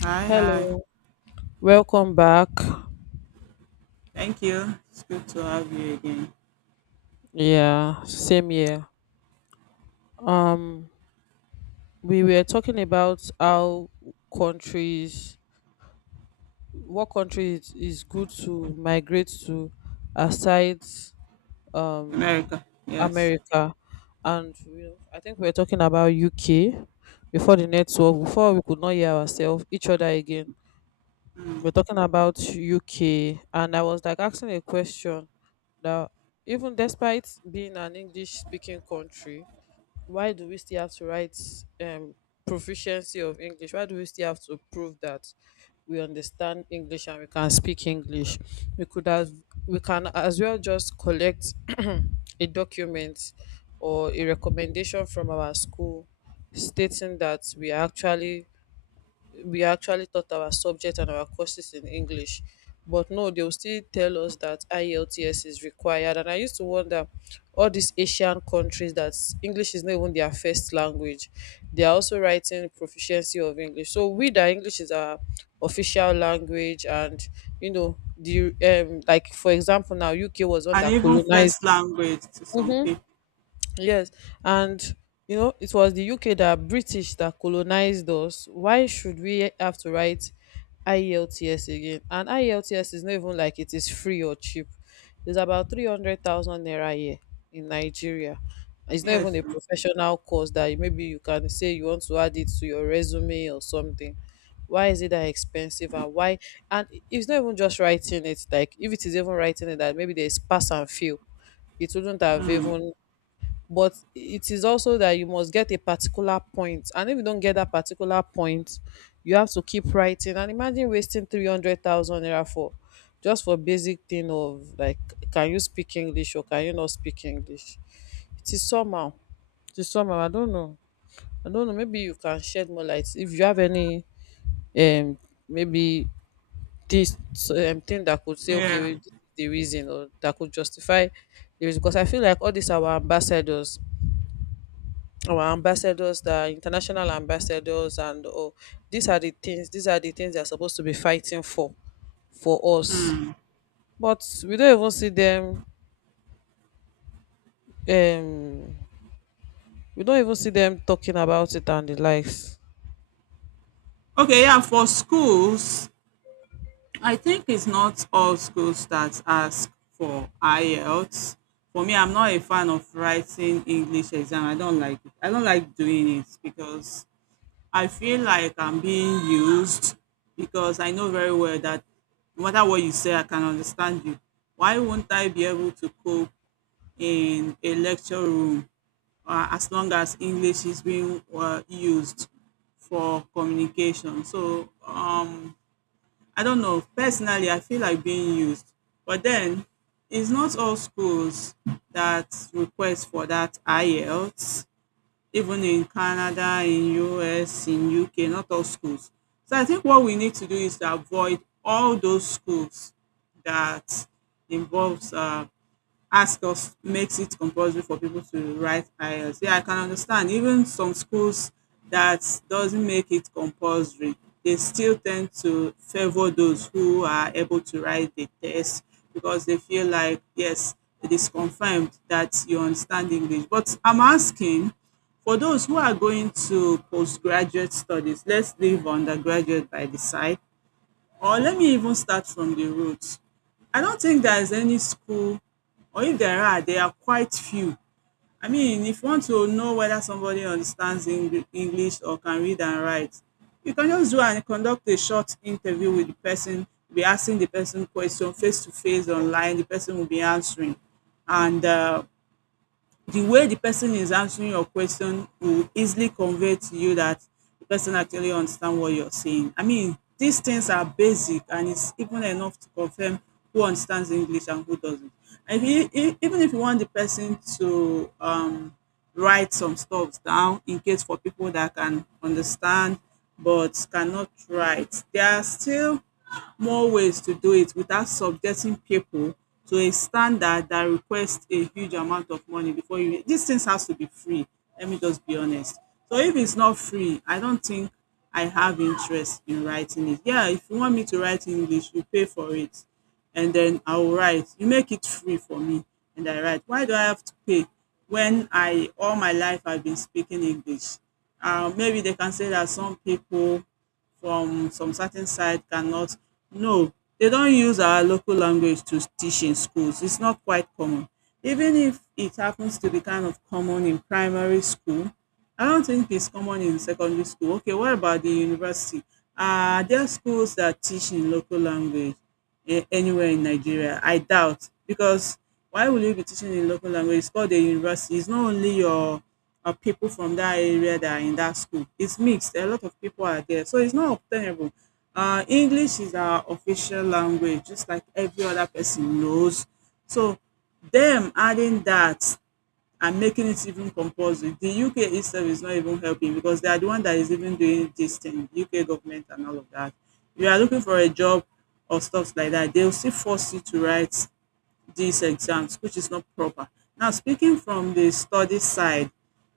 Hi, hi. Hello, welcome back. Thank you. It's good to have you again. Yeah, same here. Um, we were talking about how countries, what country it is good to migrate to, aside um America, yes. America, and I think we are talking about UK before the network. Before, we could not hear ourselves, each other again. Mm. We're talking about UK, and I was like asking a question. Now, even despite being an English speaking country, why do we still have to write um, proficiency of English? Why do we still have to prove that we understand English and we can speak English? We could have, we can as well just collect a document or a recommendation from our school stating that we are actually we actually taught our subject and our courses in English. But no, they'll still tell us that IELTS is required. And I used to wonder, all these Asian countries that English is not even their first language, they are also writing proficiency of English. So we that English is our official language and you know the like for example now, UK was one And that even first colonized. language to some Mhm. people. Yes, and you know, it was the UK that British that colonized us. Why should we have to write IELTS again? And IELTS is not even like it is free or cheap. It's about 300,000 naira a year in Nigeria. It's not even Yes. a sir. professional course that maybe you can say you want to add it to your resume or something. Why is it that expensive, and why? And it's not even just writing it, like if it is even writing it, that maybe there's pass and fail, it wouldn't have even, but it is also that you must get a particular point, and if you don't get that particular point, you have to keep writing and imagine wasting 300,000 naira for just for basic thing of like, can you speak English or can you not speak English? It is somehow it is somehow, I don't know. I don't know, maybe you can shed more light if you have any um maybe this thing that could say, okay Yeah. wait, this is the reason or that could justify the reason. Because I feel like all these our ambassadors, the international ambassadors and all, these are the things, they're supposed to be fighting for us. Mm. But we don't even see them, um we don't even see them talking about it and the likes. Okay, yeah, for schools, I think it's not all schools that ask for IELTS. For me, I'm not a fan of writing English exam. I don't like it. I don't like doing it because I feel like I'm being used because I know very well that no matter what you say, I can understand you. Why won't I be able to cope in a lecture room as long as English is being used for communication? So, I don't know. Personally, I feel like being used. But then it's not all schools that request for that IELTS even in Canada, in US, in UK, not all schools. So I think what we need to do is to avoid all those schools that involves ask us makes it compulsory for people to write IELTS. Yeah, I can understand. Even some schools that doesn't make it compulsory, they still tend to favor those who are able to write the test because they feel like, yes, it is confirmed that you understand English. But I'm asking for those who are going to postgraduate studies, let's leave undergraduate by the side. Or let me even start from the roads. I don't think there is any school or if there are, they are quite few. I mean, if you want to know whether somebody understands English or can read and write, you can just go and conduct a short interview with the person, be asking the person question face to face online, the person will be answering. And the way the person is answering your question will easily convey to you that the person actually understand what you're saying. I mean, these things are basic and it's even enough to confirm who understands English and who doesn't. And if you, e, even if you want the person to write some stuff down in case for people that can understand but cannot write, there are still more ways to do it without subjecting people to a standard that request a huge amount of money before you these things has to be free, let me just be honest. So if it's not free, I don't think I have interest in writing it. Yeah, if you want me to write English, you pay for it and then I will write. You make it free for me and I write. Why do I have to pay when I all my life I've been speaking English? Um, maybe they can say that some people from some certain side cannot. No, they don't use our local language to teach in schools. It's not quite common. Even if it happens to be kind of common in primary school, I don't think it's common in secondary school. Okay, what about the university? Are there schools that teach in local language anywhere in Nigeria? I doubt, because why will you be teaching in local language? It's called a university. It's not only your people from that area that are in that school. It's mixed. A lot of people are there, so it's not obtainable. English is our official language, just like every other person knows. So them adding that and making it even compulsory. The UK itself is not even helping because they are the one that is even doing this thing, UK government and all of that. If you are looking for a job or stuff like that, they'll still force you to write these exams, which is not proper. Now, speaking from the study side,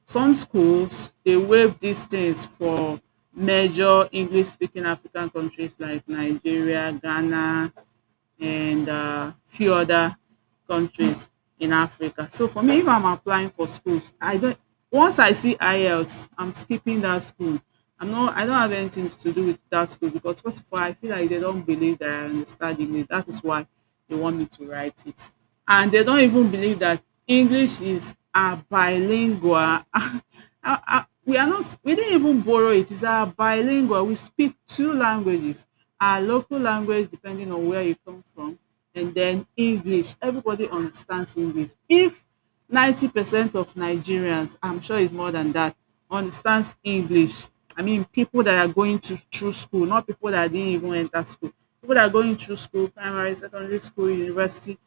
some schools they waive these things for major English speaking African countries like Nigeria, Ghana, and few other countries in Africa. So for me, if I'm applying for schools, I don't. Once I see IELTS, I'm skipping that school. I'm not. I don't have anything to do with that school because first of all, I feel like they don't believe that I understand English. That is why they want me to write it. And they don't even believe that English is our bilingual. We are not, we didn't even borrow it. It's our bilingual. We speak two languages, our local language, depending on where you come from, and then English. Everybody understands English. If 90% of Nigerians, I'm sure it's more than that, understands English. I mean, people that are going to through school, not people that didn't even enter school. People that are going through school, primary, secondary school, university,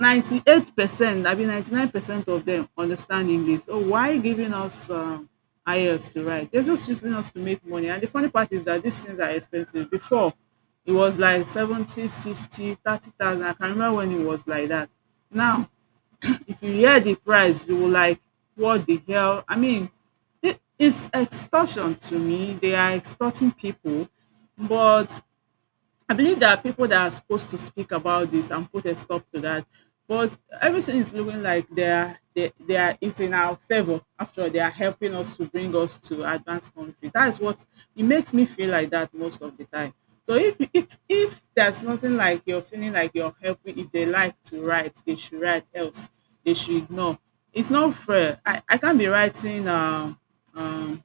98%, I mean 99% of them understand English. So why giving us IELTS to write? They're just using us to make money. And the funny part is that these things are expensive. Before, it was like 70, 60, 30,000. I can remember when it was like that. Now, if you hear the price, you will like, what the hell? I mean, it's extortion to me. They are extorting people. But I believe there are people that are supposed to speak about this and put a stop to that. But everything is looking like they are it's in our favor. After all, they are helping us to bring us to advanced country. That is what it makes me feel like that most of the time. So if there's nothing like you're feeling like you're helping, if they like to write, they should write. Else, they should ignore. It's not fair. I can't be writing um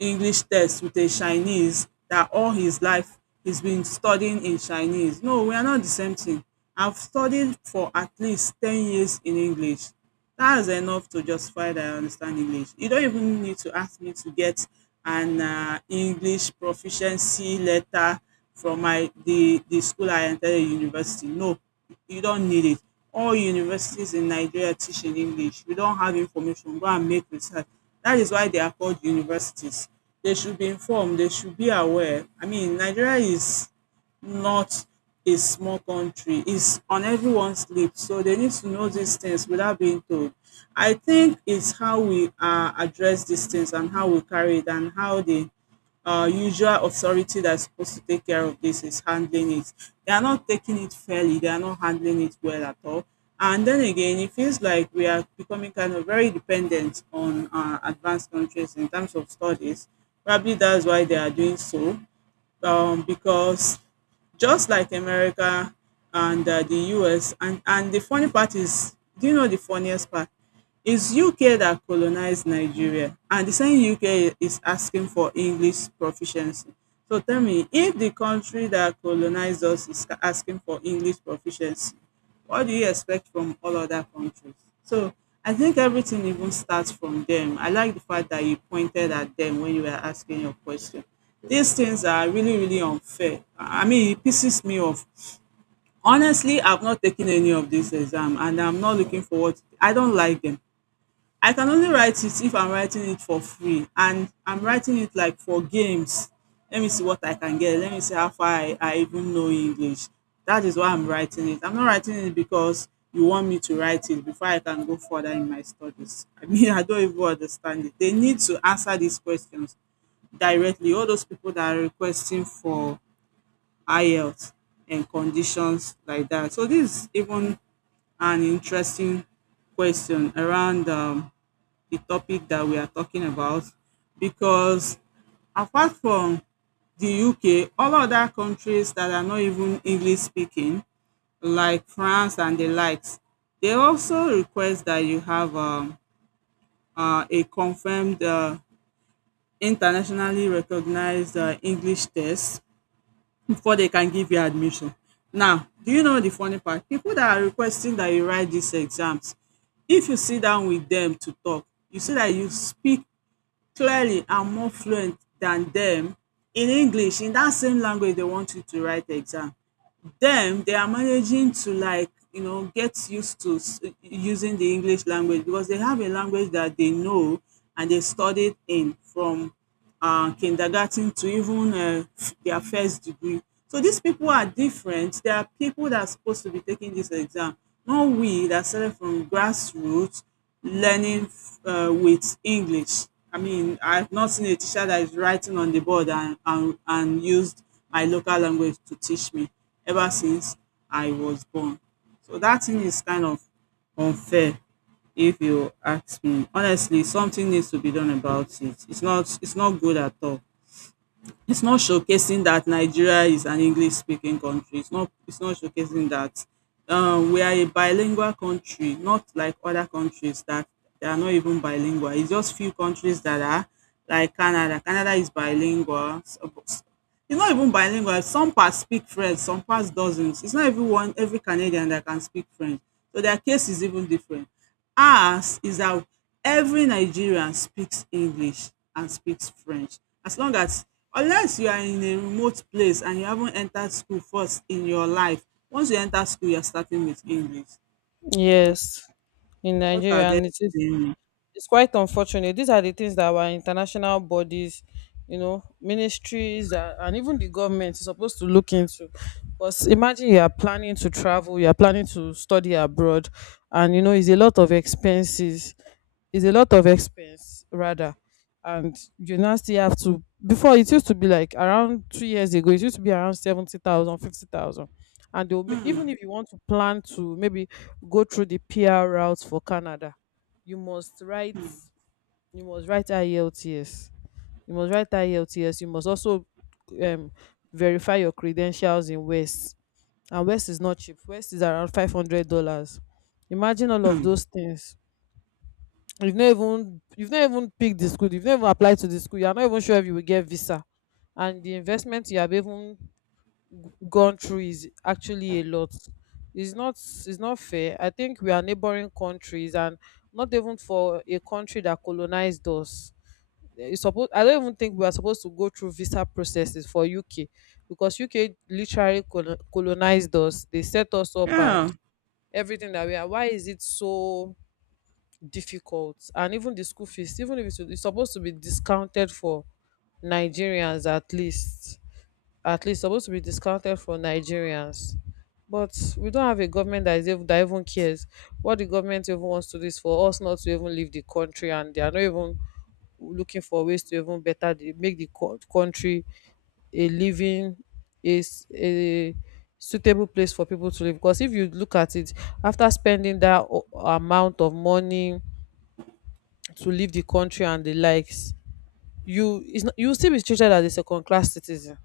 English text with a Chinese that all his life he's been studying in Chinese. No, we are not the same thing. I've studied for at least 10 years in English. That's enough to justify that I understand English. You don't even need to ask me to get an English proficiency letter from my the school I entered a university. No, you don't need it. All universities in Nigeria teach in English. We don't have information, go and make research. That is why they are called universities. They should be informed, they should be aware. I mean, Nigeria is not a small country, it's on everyone's lips. So they need to know these things without being told. I think it's how we address these things and how we carry it and how they usual authority that's supposed to take care of this is handling it. They are not taking it fairly, they are not handling it well at all. And then again, it feels like we are becoming kind of very dependent on advanced countries in terms of studies. Probably that's why they are doing so, because just like America and the US, and the funny part is, do you know the funniest part? It's UK that colonized Nigeria, and the same UK is asking for English proficiency. So tell me, if the country that colonized us is asking for English proficiency, what do you expect from all other countries? So I think everything even starts from them. I like the fact that you pointed at them when you were asking your question. These things are really, really unfair. I mean, it pisses me off. Honestly, I've not taken any of this exam and I'm not looking forward to I don't like them. I can only write it if I'm writing it for free and I'm writing it like for games. Let me see what I can get. Let me see how far I even know English. That is why I'm writing it. I'm not writing it because you want me to write it before I can go further in my studies. I mean, I don't even understand it. They need to answer these questions directly. All those people that are requesting for IELTS and conditions like that. So this is even an interesting question around the topic that we are talking about because apart from the UK, all other countries that are not even English speaking, like France and the likes, they also request that you have a confirmed, internationally recognized English test before they can give you admission. Now, do you know the funny part? People that are requesting that you write these exams, if you sit down with them to talk, you see that you speak clearly and more fluent than dem in English in dat same language dey want you to write the exam. Them they are managing to get used to using the English language because they have a language that they know and they studied in from kindergarten to even their first degree. So these people are different. There are people that are supposed to be taking this exam, not we that started from grassroots learning with English. I mean, I've not seen a teacher that is writing on the board and and used my local language to teach me ever since I was born. So that thing is kind of unfair if you ask me. Honestly, something needs to be done about it. It's not good at all. It's not showcasing that Nigeria is an English speaking country. It's not showcasing that we are a bilingual country, not like other countries that they are not even bilingual. It's just few countries that are like Canada. Canada is bilingual. It's not even bilingual. Some parts speak French, some parts doesn't. It's not everyone, every Canadian that can speak French, so their case is even different. Ours is that every Nigerian speaks English and speaks French. As long as, unless you are in a remote place and you haven't entered school first in your life, once you enter school, you're starting with English. So Yes, in what are Nigeria, they and it is saying? it's quite unfortunate. These are the things that our international bodies, you know, ministries, and even the government is supposed to look into. Because imagine you are planning to travel, you are planning to study abroad, and you know, it's a lot of expenses. It's a lot of expense, rather. And you now still have to, before, it used to be like around 2 years ago, it used to be around 70,000, 50,000. Mm, Even hmm. if you want to plan to maybe go through the PR routes for Canada, you must write, you must write IELTS you must write IELTS, you must also um, verify your credentials in West, and West is not cheap. West is around $500. Imagine all of Hmm. those things. You've not even picked the school, you've not even applied to the school, you are not even sure if you will get visa, and the investment you have even gone through is actually a lot. It's not, it's not fair. I think we are neighboring countries, and not even for a country that colonized us. Eh, it's supposed, I don't even think we are supposed to go through visa processes for UK, because UK literally colonized us. They set us up and Yeah. everything that we are. Why is it so difficult? And even the school fees, even if it's supposed to be discounted for Nigerians, at least supposed to be discounted for Nigerians. But we don't have a government that is even, that even cares. What the government even wants to do is for us not to even leave the country, and they are not even looking for ways to even better make the country a living is a suitable place for people to live. Because if you look at it, after spending that amount of money to leave the country and the likes, you will still be treated as a second class citizen.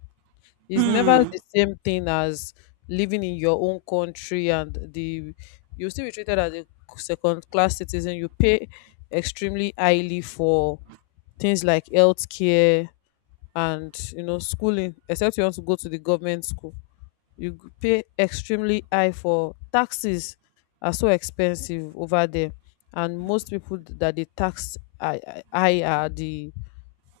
It's never Mm, the same thing as living in your own country, and the you'll still be treated as a second class citizen. You pay extremely highly for things like healthcare and you know schooling, except you want to go to the government school. You pay extremely high for taxes, are so expensive over there. And most people that they tax high high are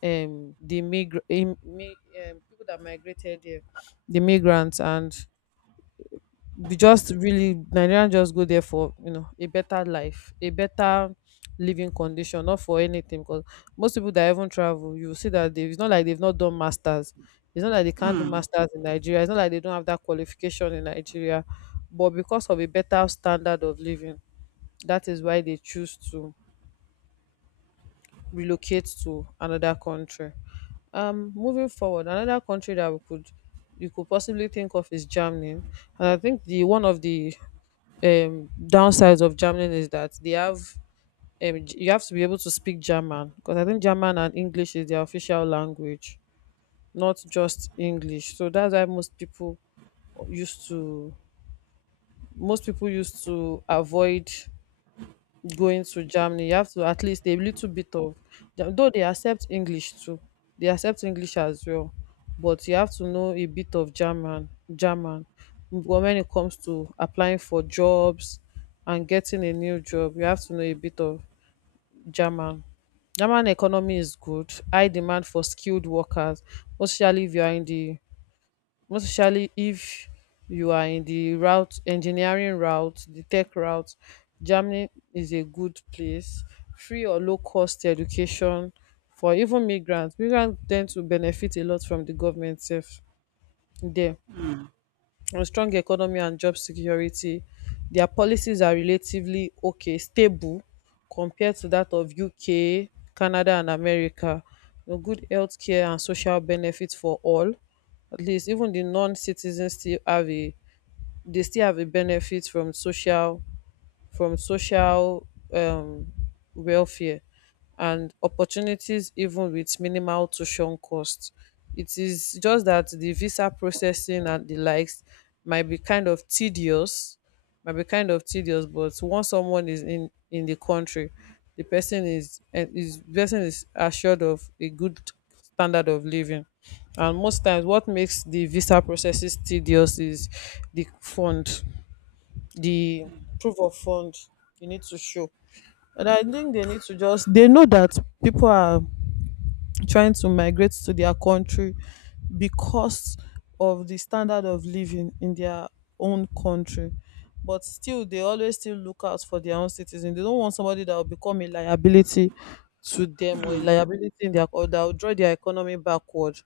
the migra- im- mi- people that migrated there, the migrants, and we just really Nigerians just go there for you know a better life, a better living condition, not for anything. Because most people that even travel, you see that they it's not like they've not done masters. It's not like they can't do mm. masters in Nigeria. It's not like they don't have that qualification in Nigeria, but because of a better standard of living, that is why they choose to relocate to another country. Moving forward, another country that we could you could possibly think of is Germany, and I think the one of the downsides of Germany is that they have you have to be able to speak German, because I think German and English is their official language, not just English. So that's why used to most people used to avoid going to Germany. You have to at least a little bit of though they accept English too. They accept English as well, but you have to know a bit of German. But when it comes to applying for jobs and getting a new job, you have to know a bit of German. German economy is good, high demand for skilled workers, especially if you are in the most especially if you are in the route engineering route, the tech route. Germany is a good place. Free or low cost education for even migrant ten d to benefit a lot from the government sef there, on strong economy and job security. Their policies are relatively okay, stable compared to that of UK, Canada, and America. You know, good healthcare and social benefits for all. At least even the non-citizens still have a they still have a benefit from social um, welfare and opportunities even with minimal tuition costs. It is just that the visa processing and the likes might be kind of tedious, might be kind of tedious, but once someone is in the country, the person is and is person is assured of a good standard of living. And most times what makes the visa processes tedious is the fund the proof of fund you need to show. And I think they need to just, they know that people are trying to migrate to their country because of the standard of living in their own country, but still they always still look out for their own citizens. They don't want somebody that will become a liability to them, or a liability in their, or that will draw their economy backward.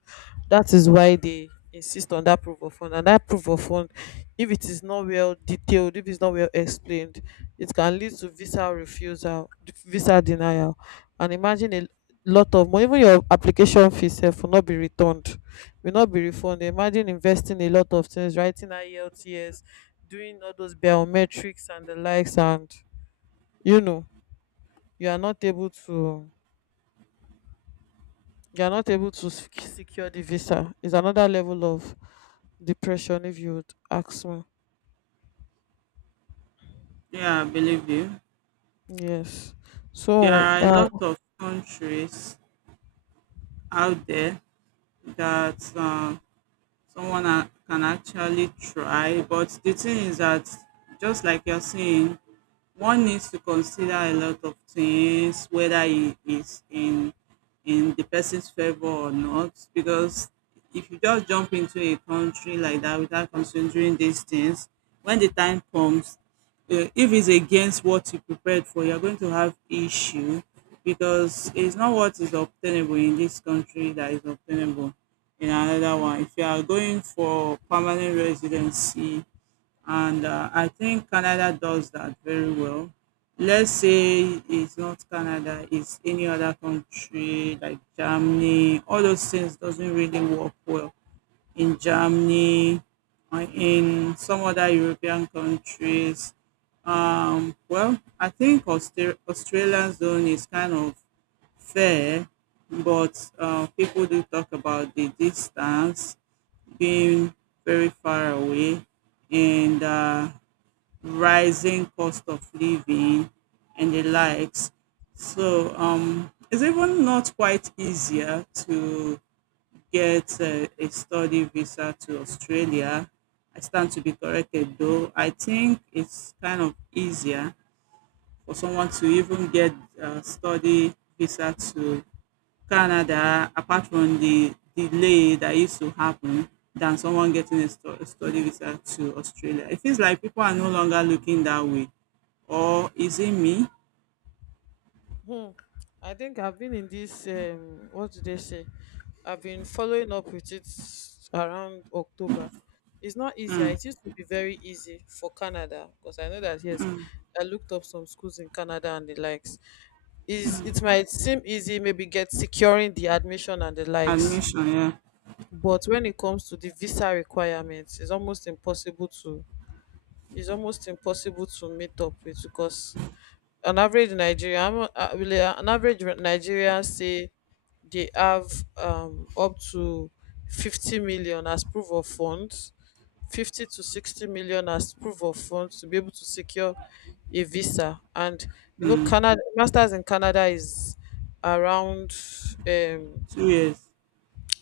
That is why they insist on that proof of fund. And that proof of fund, if it is not well detailed, if it's not well explained, it can lead to visa refusal, visa denial. And imagine a lot of money, even your application fee sef will not be returned, will not be refunded. Imagine investing a lot of things, writing IELTS, doing all those biometrics and the likes, and you know, you are not able to you are not able to secure the visa, is another level of depression if you would ask me. Yeah, I believe you. Yes, There so are a lot of countries out there that someone can actually try. But the thing is that, just like you're saying, one needs to consider a lot of things, whether it is in the person's favor or not, because if you just jump into a country like that without considering these things, when the time comes, if it's against what you prepared for, you're going to have issue because it's not what is obtainable in this country that is obtainable in another one. If you are going for permanent residency, and I think Canada does that very well. Let's say it's not Canada, it's any other country like Germany. All those things doesn't really work well in Germany, in some other European countries. Well, I think Australian zone is kind of fair, but people do talk about the distance being very far away and rising cost of living and the likes. So it's even not quite easier to get a study visa to Australia. I stand to be corrected though. I think it's kind of easier for someone to even get a study visa to Canada, apart from the delay that used to happen, than someone getting a, a study visa to Australia. It feels like people are no longer looking that way, or is it me? hmm. I think I've been in this. What do they say? I've been following up with it around October. It's not easier. It used to be very easy for Canada, because I know that yes, I looked up some schools in Canada and the likes. Is it might seem easy, maybe get securing the admission and the likes, Admission, yeah. but when it comes to the visa requirements, it's almost impossible to. It's almost impossible to meet up with, because an average Nigerian, an average Nigerian say they have up to 50 million as proof of funds, 50 to 60 million as proof of funds to be able to secure a visa. And you know, Hmm. Canada, masters in Canada is around um, 2 years.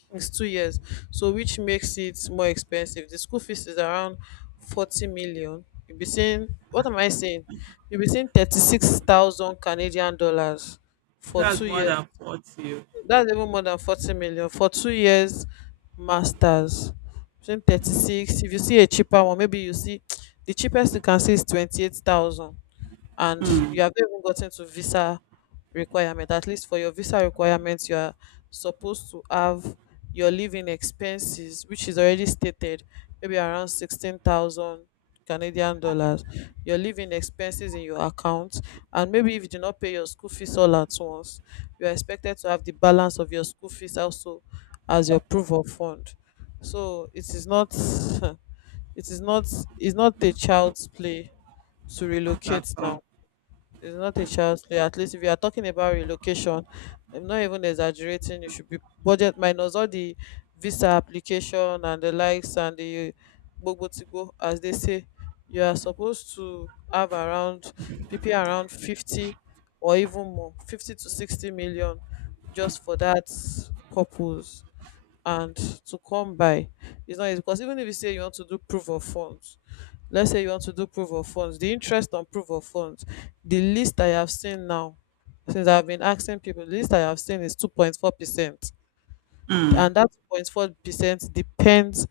it's 2 years, so which makes it more expensive. The school fees is around 40 million. You'll be seeing what am I saying? You'll be seeing 36,000 Canadian dollars for two That's more years. than 40. Oh. That's even more than 40 million for 2 years masters. Between 36. If you see a cheaper one, maybe you see the cheapest you can see is 28,000, and you have not even gotten to visa requirement. At least for your visa requirements, you are supposed to have your living expenses, which is already stated, maybe around 16,000 Canadian dollars, your living expenses in your account. And maybe if you do not pay your school fees all at once, you are expected to have the balance of your school fees also as your proof of fund. So it is not it is not it's not a child's play to Not at relocate now. all. It's not a child's play. At least if you are talking about relocation, I'm not even exaggerating. You should be budget minus all the visa application and the likes and the gbogbo to go, as they say. You are supposed to have around PP, around 50, or even more, 50 to 60 million just for that purpose, and to come by. It's not easy, because even if you say you want to do proof of funds, let's say you want to do proof of funds, the interest on proof of funds, the least I have seen now, since I've been asking people, the least I have seen is 2.4%. Hmm. And that 2.4% depends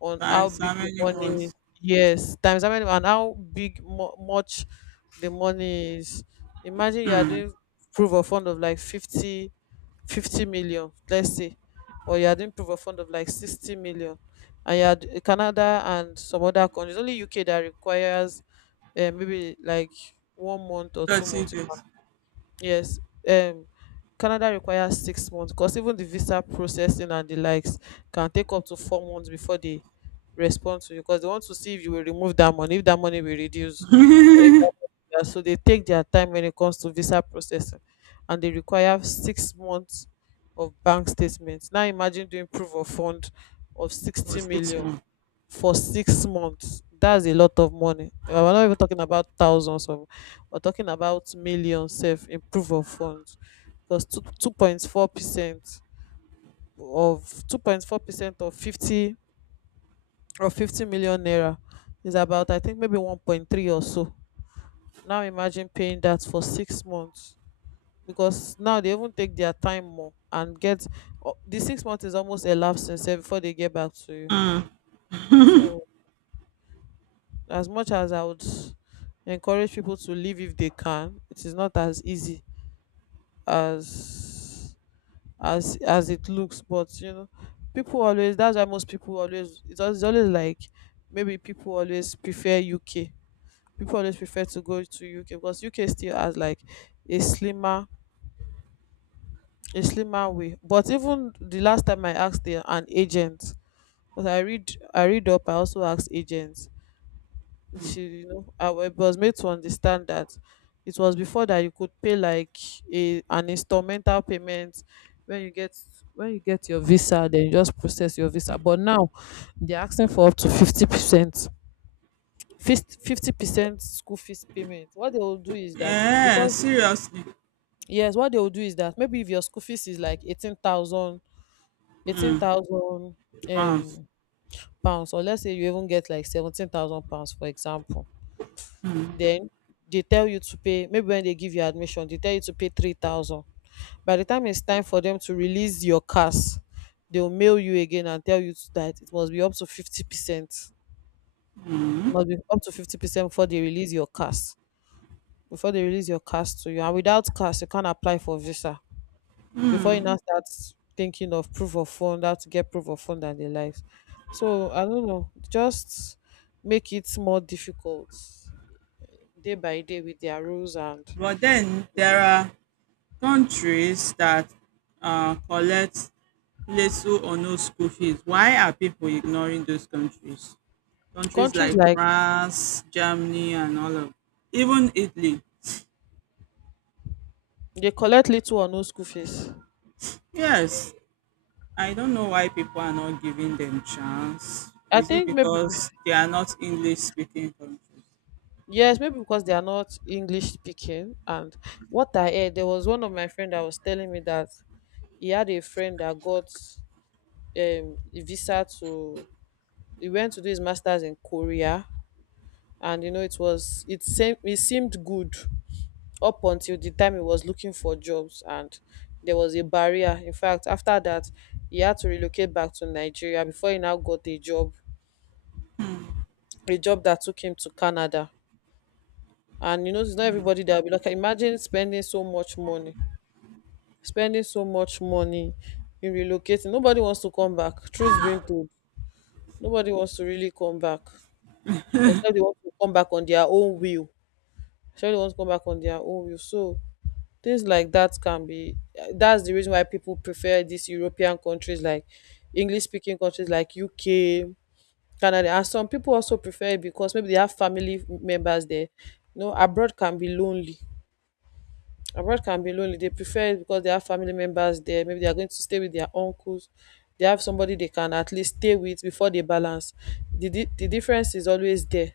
on how Times how big the many money is. months? Yes, times how many and how big much the money is. Imagine you are doing proof of fund of like 50 million, let's say, or you are doing proof of fund of like 60 million. And you are Canada and some other countries, only UK, that requires maybe like 1 month or two 30 months days. Yes, um, Canada requires 6 months, because even the visa processing and the likes can take up to 4 months before they respond to you, because they want to see if you will remove that money, if that money will reduce, or if that money, yeah, so they take their time when it comes to visa processing, and they require 6 months of bank statements. Now imagine doing proof of fund of For sixty 6 million months. for 6 months. That's a lot of money. We're not even talking about thousands of we're talking about millions. Self in of funds, because two point four percent of 2.4% of 50 or 50 million naira is about, I think, maybe 1.3 or so. Now imagine paying that for 6 months, because now they even take their time more and get, oh, the 6 months is almost elapsing since before they get back to you. So as much as I would encourage people to leave if they can, it is not as easy as it looks. But you know, people always, that's why most people always, it's always, like, maybe people always prefer UK. People always prefer to go to UK because UK still has like a slimmer a slimmer way. But even the last time I asked an agent, because I read up, I also asked agents. She, you know, was made to understand that it was before that you could pay like a an instrumental payment. when you get when you get your visa, then you just process your visa, but now they're asking for up to 50% school fees payment. What they will do is that, Yeah, because, seriously. yes, what they will do is that, maybe if your school fees is like 18,000 Pounds. um pounds, or let's say you even get like £17,000, for example. Then they tell you to pay, maybe when they give you admission, they tell you to pay 3,000. By the time it's time for them to release your cars, they'll mail you again and tell you that it must be up to 50%. It must be up to 50% before they release your cars. Before they release your cars to you. And without cars, you can't apply for visa. Before you now start thinking of proof of fund, how to get proof of fund and the likes. So I don't know. Just make it more difficult day by day with their rules and But then there are countries that collect little or no school fees. Why are people ignoring those countries? Countries countries like like. France, Germany, and all of, even Italy. They collect little or no school fees. Yes, I don't know why people are not giving them chance. I Is it think maybe, because they are not English speaking countries? yes, maybe because they are not English speaking. And what I heard, there was one of my friend that was telling me that he had a friend that got a visa to, he went to do his masters in Korea, and you know it was, it seemed good up until the time he was looking for jobs, and there was a barrier. In fact, after that, he had to relocate back to Nigeria before he now got a job that took him to Canada. And you know, it's not everybody that will be like, imagine spending so much money in relocating. Nobody wants to come back, truth being told. Nobody wants to really come back, except they want to come back on their own will, except they want to come back on their own will. So things like that can be, that's the reason why people prefer these European countries, like English speaking countries like UK, Canada. And some people also prefer it because maybe they have family members there. You know, abroad can be lonely. Abroad can be lonely. They prefer it because they have family members there. Maybe they are going to stay with their uncles. They have somebody they can at least stay with before they balance. The difference is always there.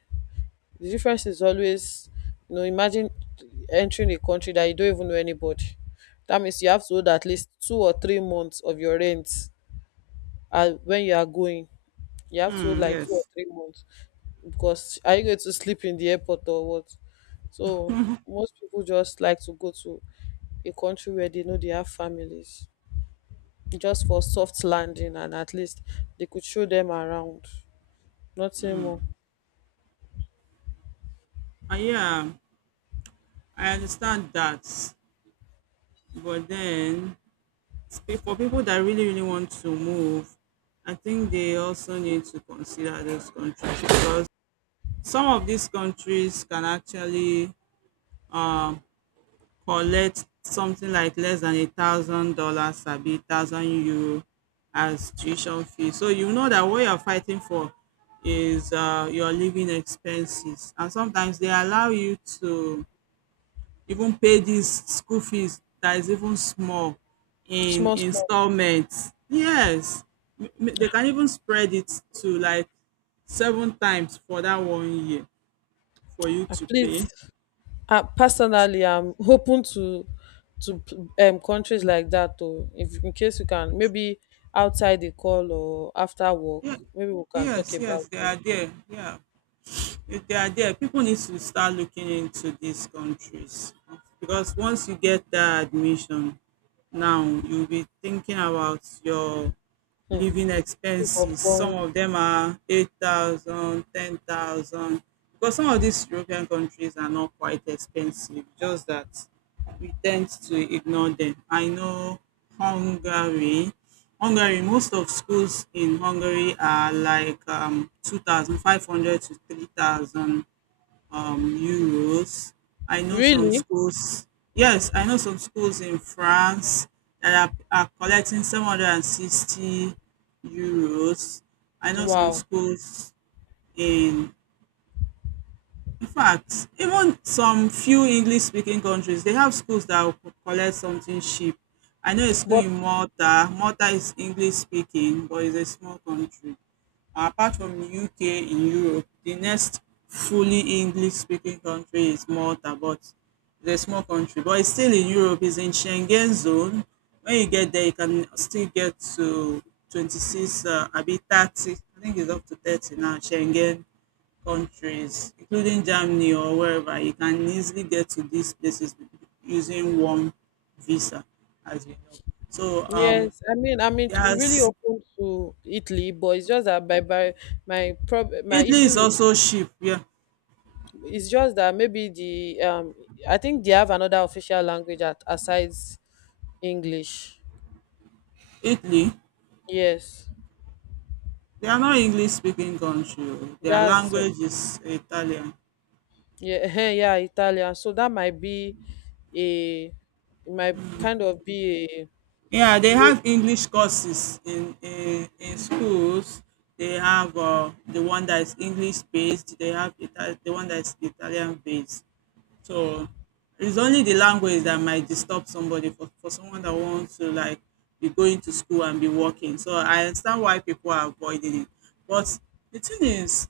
The difference is always, imagine entering a country that you don't even know anybody. That means you have to hold at least 2 or 3 months of your rent when you are going. You have to hold Hmm, like two or yes. three months. Because are you going to sleep in the airport or what? So most people just like to go to a country where they know they have families, just for soft landing, and at least they could show them around. Nothing more. Yeah, I understand that. But then, for people that really, really want to move, I think they also need to consider those countries because some of these countries can actually um, collect something like less than $1,000 sabi €1,000 as tuition fee, so you know that what you're fighting for is your living expenses, and sometimes they allow you to even pay these school fees that is even small in Small, small. installments. Yes. They can even spread it to like seven times for that one year for you to Please, pay. Personally, I'm open to countries like that. Though, if in case you can, maybe outside the call or after work, Yeah. maybe we can Yes, talk yes, about they it. are there. Yeah. If they are there, people need to start looking into these countries because once you get that admission, now you'll be thinking about your Hmm. living Proof of expenses. Some funds. of them are 8,000, 10,000, because some of these European countries are not quite expensive, just that we tend to ignore them. I know Hungary. Hungary, most of schools in Hungary are like 2,500 to 3,000 euros. I know some Really? schools, yes, I know some schools in France that are, are collecting 760 euros. I know some Wow. schools in in fact, even some few English speaking countries, they have schools that will collect something cheap. I know a school But. in Malta. Malta is English speaking, but it's a small country. Apart from the UK in Europe, the next fully English speaking country is Malta, but it's a small country. But it's still in Europe, it's in Schengen zone. When you get there, you can still get to 26, a bit 30. I think it's up to 30 now, Schengen countries, including Germany or wherever. You can easily get to these places using one visa, as you know. So Yes, I mean, really there's open to Italy, but it's just that by my prob my Italy issue is with also cheap. Yeah, is just that maybe the I think they have another official language at asides English. Italy. Yes, They are not English speaking country. Oh. Their that's, language is Italian. yeah yeah, Italian. So that might be a it might kind of be Yeah, they a way. have English courses in schools. They have the one that is English based. They have the one that is Italian based. So it's only the language that might disturb somebody for someone that wants to like be going to school and be working. So I understand why people are avoiding it. But the thing is,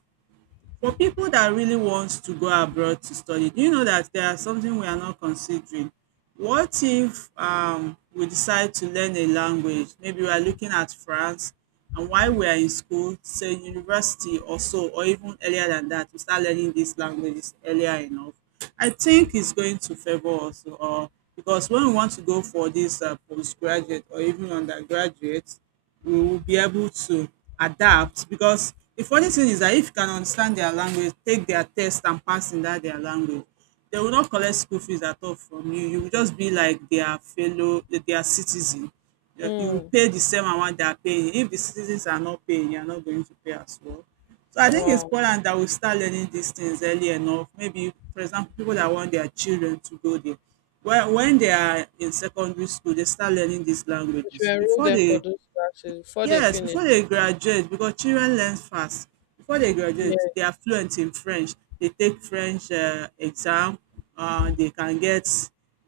for people that really wants to go abroad to study, do you know that there are something we are not considering? What if we decide to learn a language? Maybe we are looking at France, and while we are in school, say university or so, or even earlier than that, we start learning these languages earlier enough. I think it's going to favor us, or because when we want to go for this postgraduate or even undergraduate, we will be able to adapt, because the funny thing is that if you can understand their language, take their test and pass in that their language, they will not collect school fees at all from you. You will just be like their fellow, their citizen. You will Mm, pay the same amount they are paying. If the citizens are not paying, you are not going to pay as well. So I think it's wow, important that we start learning these things early enough. Maybe, for example, people that want their children to go there. Well, when they are in secondary school, they start learning these you should languages enroll before them for they, those classes before they yes, finish. before they graduate, because children learn fast. Before they graduate, they Yes. are fluent in French. They take French exam, um, they can get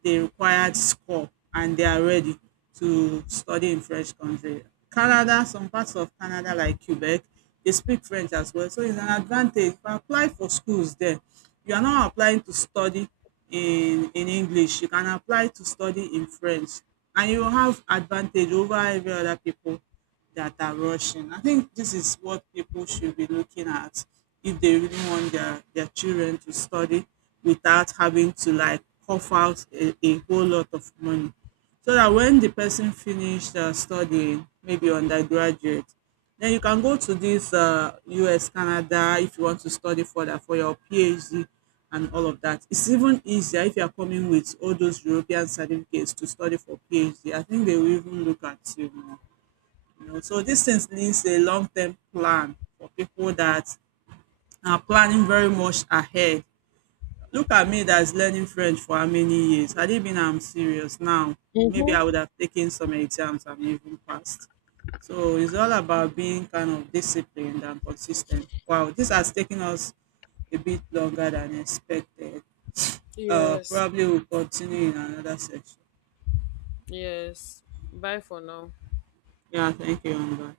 the required score and they are ready to study in French country. Canada, some parts of Canada like Quebec, they speak French as well. So it's an advantage. If you apply for schools there, you are not applying to study in English. You can apply to study in French and you will have advantage over every other people that are rushing. I think this is what people should be looking at if they really want their children to study without having to like cough out a whole lot of money. So that when the person finished studying, maybe undergraduate, then you can go to this US, Canada, if you want to study further for your PhD and all of that. It's even easier if you are coming with all those European certificates to study for PhD. I think they will even look at you more. You know, so these things needs a long-term plan for people that are planning very much ahead. Look at me that's learning French for how many years. Had it been I'm serious now, maybe I Mm-hmm. would have taken some exams and even passed. So it's all about being kind of disciplined and consistent. Wow, this has taken us a bit longer than expected. Yes. Probably we'll continue in another section. Yes. Bye for now. Yeah, thank you, Amber.